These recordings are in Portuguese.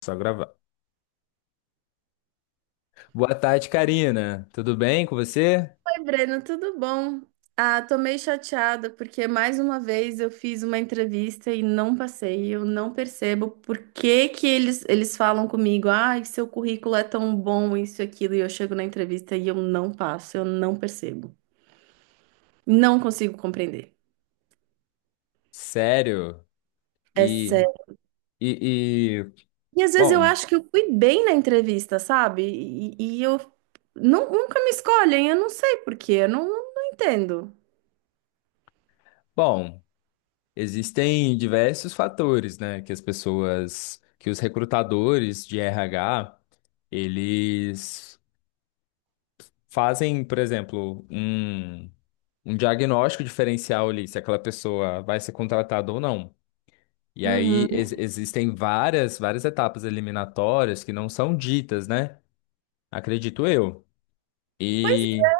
Só gravar. Boa tarde, Karina. Tudo bem com você? Oi, Breno, tudo bom? Ah, tô meio chateada porque mais uma vez eu fiz uma entrevista e não passei. Eu não percebo por que que eles falam comigo, ai, seu currículo é tão bom, isso e aquilo, e eu chego na entrevista e eu não passo, eu não percebo. Não consigo compreender. Sério? É E, sério. e, e- E às vezes eu bom, acho que eu fui bem na entrevista, sabe? E eu nunca me escolhem, eu não sei por quê, eu não, não entendo. bom, existem diversos fatores, né, que as pessoas, que os recrutadores de RH, eles fazem, por exemplo, um diagnóstico diferencial ali, se aquela pessoa vai ser contratada ou não. E Uhum. aí existem várias etapas eliminatórias que não são ditas, né? Acredito eu. Pois E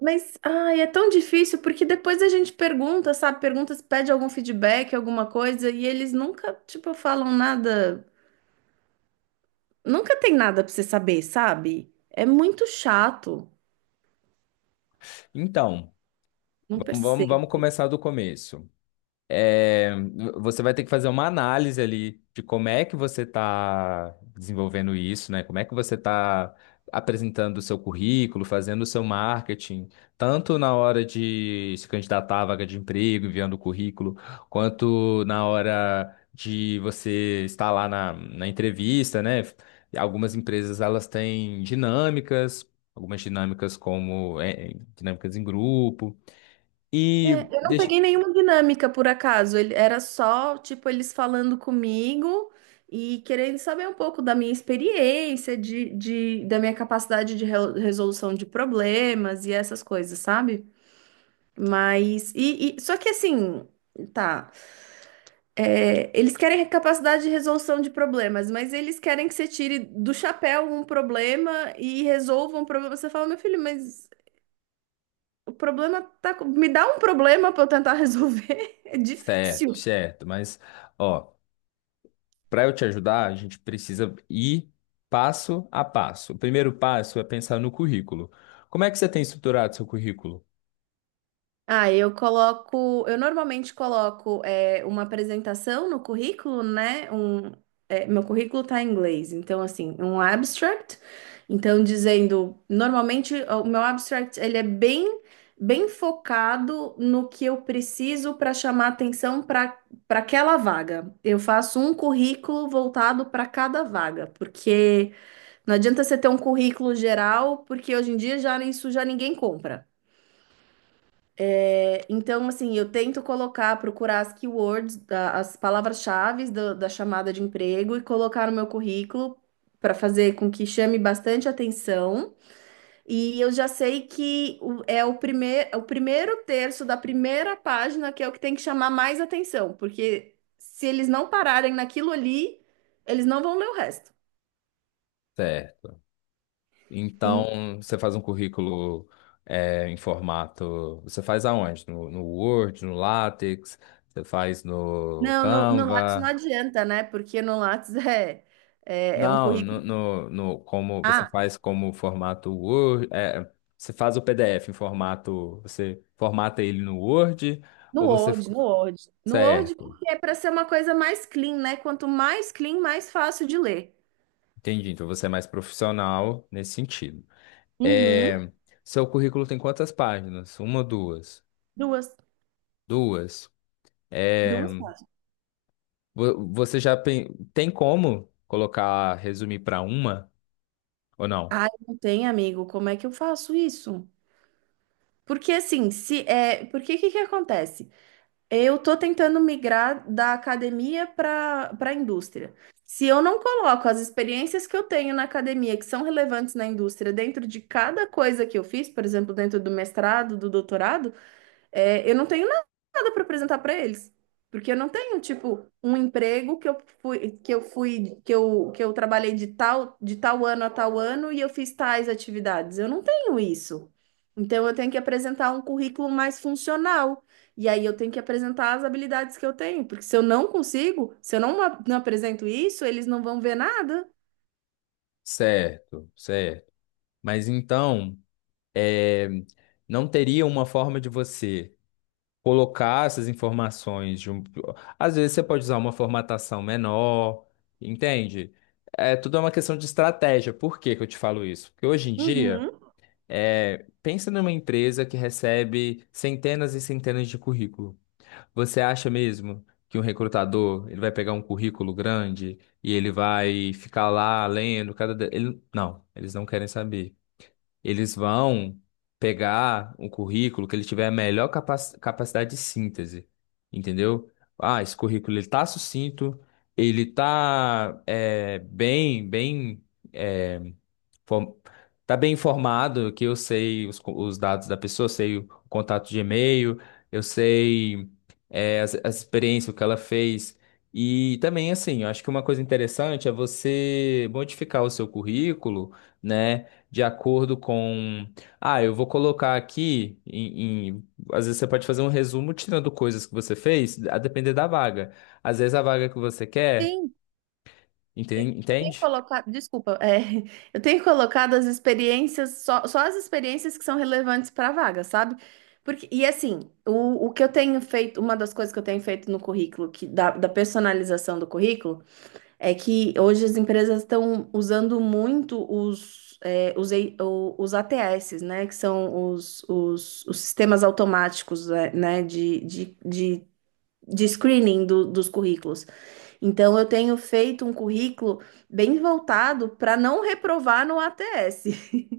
Mas, ai, é tão difícil porque depois a gente pergunta, sabe? Pergunta se pede algum feedback, alguma coisa, e eles nunca, tipo, falam nada. Nunca tem nada pra você saber, sabe? É muito chato. Então, Não vamos percebo. começar do começo. É, Você vai ter que fazer uma análise ali de como é que você está desenvolvendo isso, né? Como é que você está apresentando o seu currículo, fazendo o seu marketing, tanto na hora de se candidatar à vaga de emprego, enviando o currículo, quanto na hora de você estar lá na entrevista, né? Algumas empresas elas têm dinâmicas, algumas dinâmicas como é, dinâmicas em grupo. É, E eu não deixa. peguei nenhuma dinâmica por acaso. Ele, era só, tipo, eles falando comigo e querendo saber um pouco da minha experiência, da minha capacidade de resolução de problemas e essas coisas, sabe? Mas. Só que assim. Tá. É, eles querem a capacidade de resolução de problemas, mas eles querem que você tire do chapéu um problema e resolva um problema. Você fala, meu filho, mas o problema tá. com- Me dá um problema para eu tentar resolver. É Certo, difícil. certo. Mas, ó, para eu te ajudar, a gente precisa ir passo a passo. O primeiro passo é pensar no currículo. Como é que você tem estruturado seu currículo? Ah, eu normalmente coloco é, uma apresentação no currículo, né? Um, é, meu currículo tá em inglês, então assim, um abstract, então dizendo, normalmente o meu abstract ele é bem, bem focado no que eu preciso para chamar atenção para aquela vaga. Eu faço um currículo voltado para cada vaga, porque não adianta você ter um currículo geral, porque hoje em dia já isso já ninguém compra. É, então, assim, eu tento colocar, procurar as keywords, as palavras-chave da chamada de emprego e colocar no meu currículo para fazer com que chame bastante atenção. E eu já sei que o primeiro terço da primeira página que é o que tem que chamar mais atenção, porque se eles não pararem naquilo ali, eles não vão ler o resto. Certo. E- Então, você faz um currículo é, em formato. Você faz aonde? No Word, no LaTeX? Você faz no não, no Lattes não Canva? adianta, né? Porque no Lattes é um Não, no, currículo. no, no- como você Ah, faz como formato Word, é, você faz o PDF em formato, você formata ele no Word, No ou você, Word, no Word. No Word, certo, porque é para ser uma coisa mais clean, né? Quanto mais clean, mais fácil de ler. entendi, então você é mais profissional nesse sentido. Uhum. É, seu currículo tem quantas páginas? Uma, duas? Duas, Duas. É, duas páginas. vo- você já pen- tem como colocar, resumir para uma ou não? Ai, não tem, amigo. Como é que eu faço isso? Porque assim, se é, porque que acontece? Eu tô tentando migrar da academia para a indústria. Se eu não coloco as experiências que eu tenho na academia, que são relevantes na indústria, dentro de cada coisa que eu fiz, por exemplo, dentro do mestrado, do doutorado, é, eu não tenho nada para apresentar para eles, porque eu não tenho, tipo, um emprego que eu fui, que eu trabalhei de tal ano a tal ano e eu fiz tais atividades. Eu não tenho isso. Então eu tenho que apresentar um currículo mais funcional. E aí eu tenho que apresentar as habilidades que eu tenho, porque se eu não, não apresento isso, eles não vão ver nada. Certo, certo. Mas então, é, não teria uma forma de você colocar essas informações de um... Às vezes você pode usar uma formatação menor, entende? É tudo é uma questão de estratégia. Por que que eu te falo isso? Porque hoje em dia, Uhum. é, pensa numa empresa que recebe centenas e centenas de currículo. Você acha mesmo que um recrutador, ele vai pegar um currículo grande e ele vai ficar lá lendo cada... Ele... Não, eles não querem saber. Eles vão pegar o currículo que ele tiver a melhor capacidade de síntese, entendeu? Ah, esse currículo ele tá sucinto, ele tá é, bem, bem eh, Form- Tá bem informado que eu sei os dados da pessoa, eu sei o contato de e-mail, eu sei é, as experiências, o que ela fez. E também, assim, eu acho que uma coisa interessante é você modificar o seu currículo, né, de acordo com. Ah, eu vou colocar aqui. Às vezes você pode fazer um resumo tirando coisas que você fez, a depender da vaga. Às vezes a vaga que você quer, Sim, eu entende? tenho colocado, desculpa, é, eu tenho colocado as experiências, só as experiências que são relevantes para a vaga, sabe? Porque, e assim, o que eu tenho feito, uma das coisas que eu tenho feito no currículo, da personalização do currículo, é que hoje as empresas estão usando muito os, é, os, E- o- os ATS, né? Que são os sistemas automáticos, é, né, de screening dos currículos. Então, eu tenho feito um currículo bem voltado para não reprovar no ATS.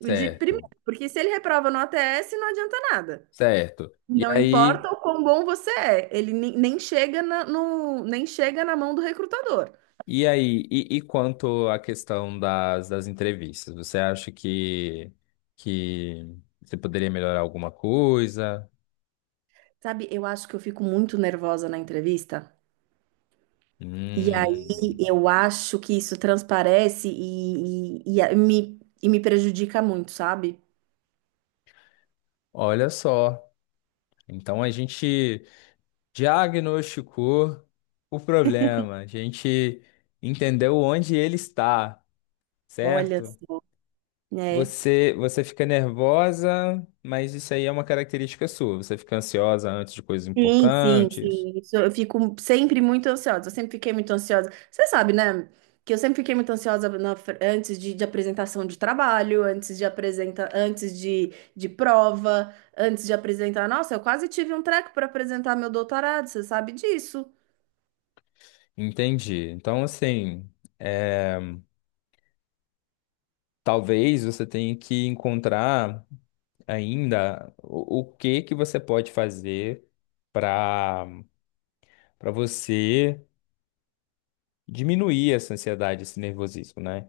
O De primeiro, Certo, porque se ele reprova no ATS, não adianta nada. certo. E Não aí. importa o quão bom você é, ele nem chega na, no, nem chega na mão do recrutador. E aí, e quanto à questão das entrevistas, você acha que você poderia melhorar alguma coisa? Sabe, eu acho que eu fico muito nervosa na entrevista. E aí Hum, eu acho que isso transparece e me prejudica muito, sabe? olha só. Então a gente diagnosticou o problema, a gente entendeu onde ele está, Olha, certo? só, né? Você fica nervosa, mas isso aí é uma característica sua. Você fica ansiosa antes de coisas Sim, sim, importantes. sim. Isso, eu fico sempre muito ansiosa. Eu sempre fiquei muito ansiosa. Você sabe, né? Que eu sempre fiquei muito ansiosa na antes de apresentação de trabalho, antes de prova, antes de apresentar. Nossa, eu quase tive um treco para apresentar meu doutorado, você sabe disso. Entendi. Então, assim. é, Talvez você tenha que encontrar ainda o que que você pode fazer para para você diminuir essa ansiedade, esse nervosismo, né?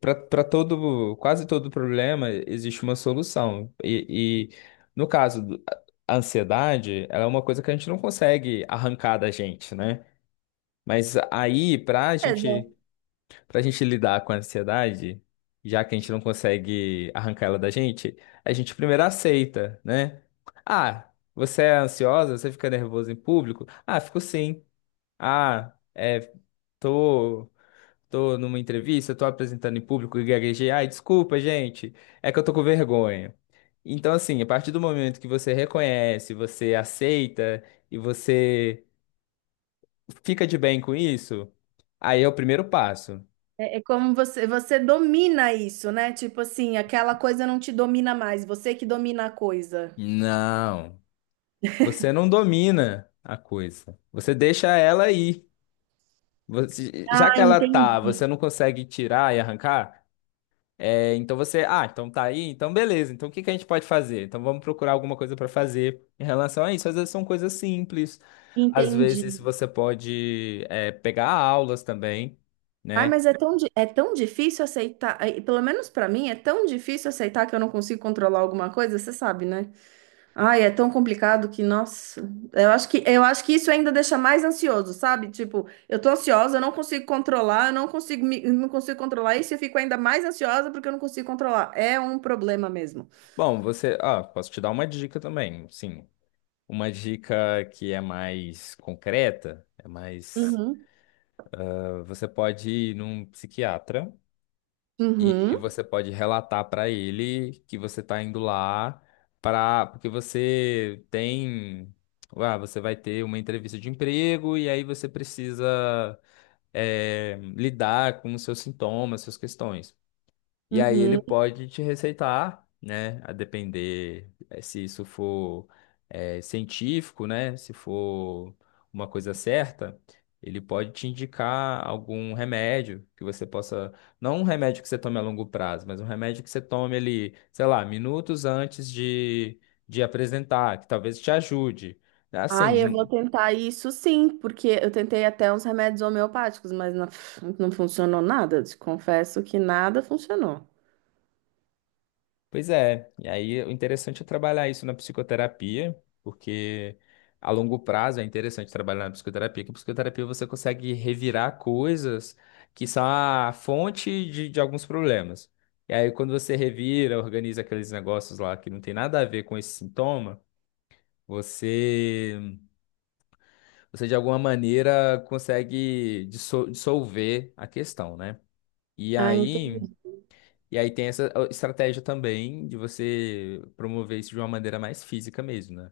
Para todo, quase todo problema existe uma solução. E no caso, a ansiedade, ela é uma coisa que a gente não consegue arrancar da gente, né? Mas aí, para a Beleza. gente Pra gente lidar com a ansiedade, já que a gente não consegue arrancar ela da gente, a gente primeiro aceita, né? Ah, você é ansiosa? Você fica nervoso em público? Ah, fico sim. Ah, é, tô, tô numa entrevista, tô apresentando em público e gaguejei. Ai, desculpa, gente, é que eu tô com vergonha. Então, assim, a partir do momento que você reconhece, você aceita e você fica de bem com isso, aí é o primeiro passo. É como você domina isso, né? Tipo assim, aquela coisa não te domina mais, você que domina a coisa. Não. Você não domina a coisa. Você deixa ela aí. Já Ah, que ela tá, entendi. você não consegue tirar e arrancar, é, então você, ah, então tá aí, então beleza. Então o que que a gente pode fazer? Então vamos procurar alguma coisa para fazer em relação a isso. Às vezes são coisas simples. Às vezes Entendi. você pode, é, pegar aulas também, Ai, né? É tão difícil aceitar, e pelo menos pra mim, é tão difícil aceitar que eu não consigo controlar alguma coisa, você sabe, né? Ai, é tão complicado que, nossa, eu acho que isso ainda deixa mais ansioso, sabe? Tipo, eu tô ansiosa, eu não consigo controlar, eu não consigo controlar isso, e eu fico ainda mais ansiosa porque eu não consigo controlar. É um problema mesmo. Bom, você, ah, posso te dar uma dica também, sim. Uma dica que é mais concreta, é mais, Uhum, ah, você pode ir num psiquiatra. E uhum, você pode relatar para ele que você está indo lá para porque você tem, ah, você vai ter uma entrevista de emprego e aí você precisa eh, lidar com os seus sintomas, suas questões. E aí ele uhum. pode te receitar, né? A depender eh, se isso for eh, científico, né? Se for uma coisa certa, ele pode te indicar algum remédio que você possa. Não um remédio que você tome a longo prazo, mas um remédio que você tome ali, sei lá, minutos antes de apresentar, que talvez te ajude. Ai, eu vou Assim. tentar isso sim, porque eu tentei até uns remédios homeopáticos, mas não, não funcionou nada. Te confesso que nada funcionou. Pois é, e aí o interessante é trabalhar isso na psicoterapia, porque a longo prazo é interessante trabalhar na psicoterapia, que a psicoterapia você consegue revirar coisas que são a fonte de alguns problemas. E aí quando você revira, organiza aqueles negócios lá que não tem nada a ver com esse sintoma, você, você de alguma maneira consegue dissolver a questão, né? E Ah, entendi. aí. E aí tem essa estratégia também de você promover isso de uma maneira mais física mesmo, né?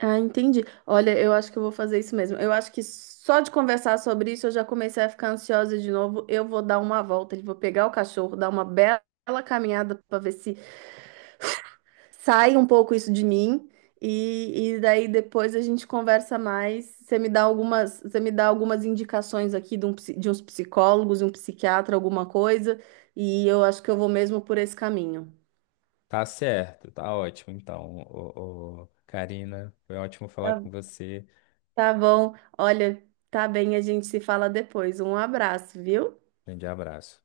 Ah, entendi. Olha, eu acho que eu vou fazer isso mesmo. Eu acho que só de conversar sobre isso eu já comecei a ficar ansiosa de novo. Eu vou dar uma volta, eu vou pegar o cachorro, dar uma bela caminhada para ver se sai um pouco isso de mim e daí depois a gente conversa mais. Você me dá algumas indicações aqui de, de uns psicólogos, um psiquiatra, alguma coisa, e eu acho que eu vou mesmo por esse caminho. Tá certo, tá ótimo. Então, ô, Karina, foi ótimo falar Tá, com você. tá bom. Olha, tá bem, a gente se fala depois. Um abraço, viu? Grande abraço.